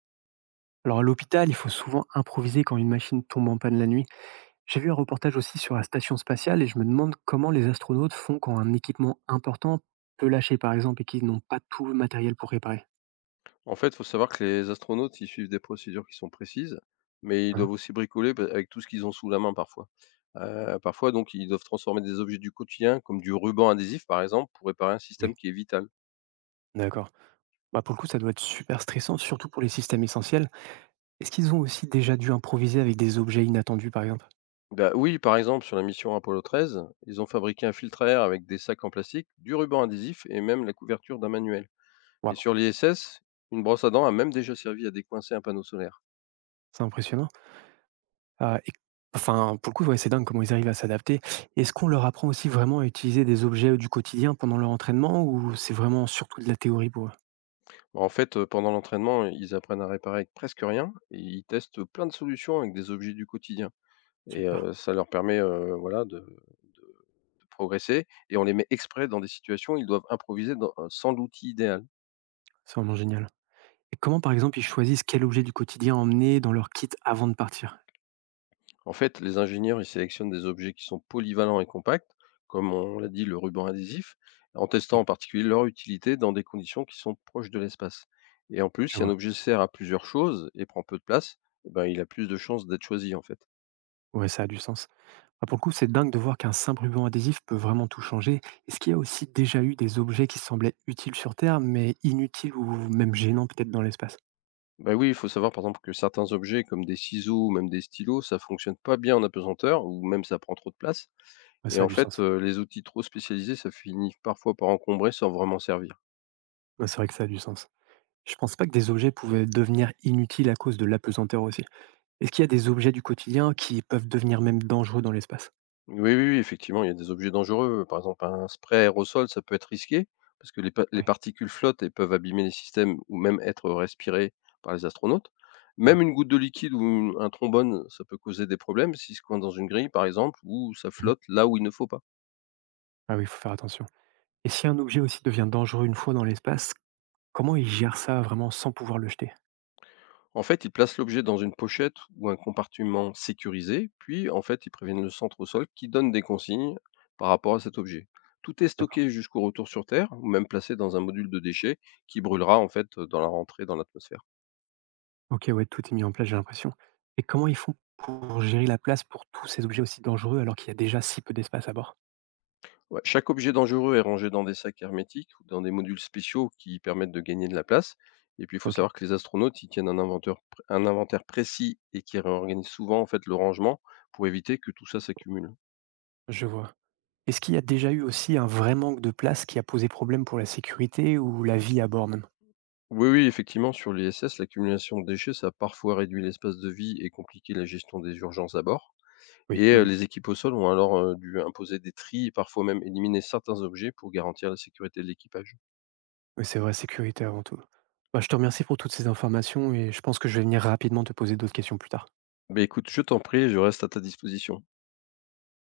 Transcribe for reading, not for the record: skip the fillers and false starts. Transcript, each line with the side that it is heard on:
right: Alors à l'hôpital, il faut souvent improviser quand une machine tombe en panne la nuit. J'ai vu un reportage aussi sur la station spatiale et je me demande comment les astronautes font quand un équipement important peut lâcher par exemple et qu'ils n'ont pas tout le matériel pour réparer.
left: En fait, il faut savoir que les astronautes, ils suivent des procédures qui sont précises, mais ils
right: Hein.
left: doivent aussi bricoler bah, avec tout ce qu'ils ont sous la main parfois. Parfois, donc, ils doivent transformer des objets du quotidien, comme du ruban adhésif, par exemple, pour réparer un
right: Oui.
left: système qui est vital.
right: D'accord. Bah pour le coup, ça doit être super stressant, surtout pour les systèmes essentiels. Est-ce qu'ils ont aussi déjà dû improviser avec des objets inattendus par exemple?
left: Bah, oui, par exemple, sur la mission Apollo 13, ils ont fabriqué un filtre à air avec des sacs en plastique, du ruban adhésif et même la couverture d'un manuel. Et
right: Waouh,
left: sur l'ISS, une brosse à dents a même déjà servi à décoincer un panneau solaire.
right: c'est impressionnant. Et- Enfin, pour le coup, ouais, c'est dingue comment ils arrivent à s'adapter. Est-ce qu'on leur apprend aussi vraiment à utiliser des objets du quotidien pendant leur entraînement ou c'est vraiment surtout de la théorie pour eux?
left: En fait, pendant l'entraînement, ils apprennent à réparer avec presque rien et ils testent plein de solutions avec des objets du quotidien. Et
right: Super,
left: ça leur permet, voilà de progresser et on les met exprès dans des situations où ils doivent improviser dans sans l'outil idéal.
right: c'est vraiment génial. Et comment, par exemple, ils choisissent quel objet du quotidien emmener dans leur kit avant de partir?
left: En fait, les ingénieurs, ils sélectionnent des objets qui sont polyvalents et compacts, comme on l'a dit, le ruban adhésif, en testant
right: Oui,
left: en particulier leur utilité dans des conditions qui sont proches de l'espace, et en plus,
right: je
left: si un
right: vois.
left: objet sert à plusieurs choses et prend peu de place, et ben, il a plus de chances d'être choisi, en fait.
right: Ouais, ça a du sens. Ah, pour le coup, c'est dingue de voir qu'un simple ruban adhésif peut vraiment tout changer. Est-ce qu'il y a aussi déjà eu des objets qui semblaient utiles sur Terre, mais inutiles ou même gênants peut-être dans l'espace?
left: Ben oui, il faut savoir, par exemple, que certains objets comme des ciseaux ou même des stylos, ça fonctionne pas bien en apesanteur ou même ça prend trop de place.
right: Ouais,
left: Et
right: ça a
left: en
right: du
left: fait,
right: sens.
left: les outils trop spécialisés, ça finit parfois par encombrer sans vraiment servir.
right: Ouais, c'est vrai que ça a du sens. Je pense pas que des objets pouvaient devenir inutiles à cause de l'apesanteur aussi. Est-ce qu'il y a des objets du quotidien qui peuvent devenir même dangereux dans l'espace?
left: Oui, oui, oui, effectivement, il y a des objets dangereux. Par exemple, un spray aérosol, ça peut être risqué parce que les
right: Oui,
left: particules flottent et peuvent abîmer les systèmes ou même être respirées par les astronautes. Même
right: waouh.
left: une goutte de liquide ou un trombone, ça peut causer des problèmes si se coince dans une grille, par exemple, ou ça
right: Mhm.
left: flotte là où il ne faut pas.
right: Ah oui, il faut faire attention. Et si un objet aussi devient dangereux une fois dans l'espace, comment ils gèrent ça vraiment sans pouvoir le jeter?
left: En fait, ils placent l'objet dans une pochette ou un compartiment sécurisé, puis en fait, ils préviennent le centre au sol qui donne des consignes par rapport à cet objet. Tout est
right: D'accord.
left: stocké jusqu'au retour sur Terre, ou même placé dans un module de déchets qui brûlera en fait dans la rentrée dans l'atmosphère.
right: OK, ouais, tout est mis en place, j'ai l'impression. Et comment ils font pour gérer la place pour tous ces objets aussi dangereux alors qu'il y a déjà si peu d'espace à bord?
left: Ouais, chaque objet dangereux est rangé dans des sacs hermétiques ou dans des modules spéciaux qui permettent de gagner de la place. Et puis il faut
right: OK,
left: savoir que les astronautes ils tiennent un inventaire précis et qui réorganisent souvent en fait le rangement pour éviter que tout ça s'accumule.
right: je vois. Est-ce qu'il y a déjà eu aussi un vrai manque de place qui a posé problème pour la sécurité ou la vie à bord même?
left: Oui, oui, effectivement, sur les SS, l'accumulation de déchets, ça a parfois réduit l'espace de vie et compliqué la gestion des urgences à bord.
right: Oui,
left: Et
right: mmh.
left: les équipes au sol ont alors dû imposer des tris et parfois même éliminer certains objets pour garantir la sécurité de l'équipage.
right: Oui, c'est vrai, sécurité avant tout. Bah, je te remercie pour toutes ces informations et je pense que je vais venir rapidement te poser d'autres questions plus tard.
left: Ben écoute, je t'en prie, je reste à ta disposition.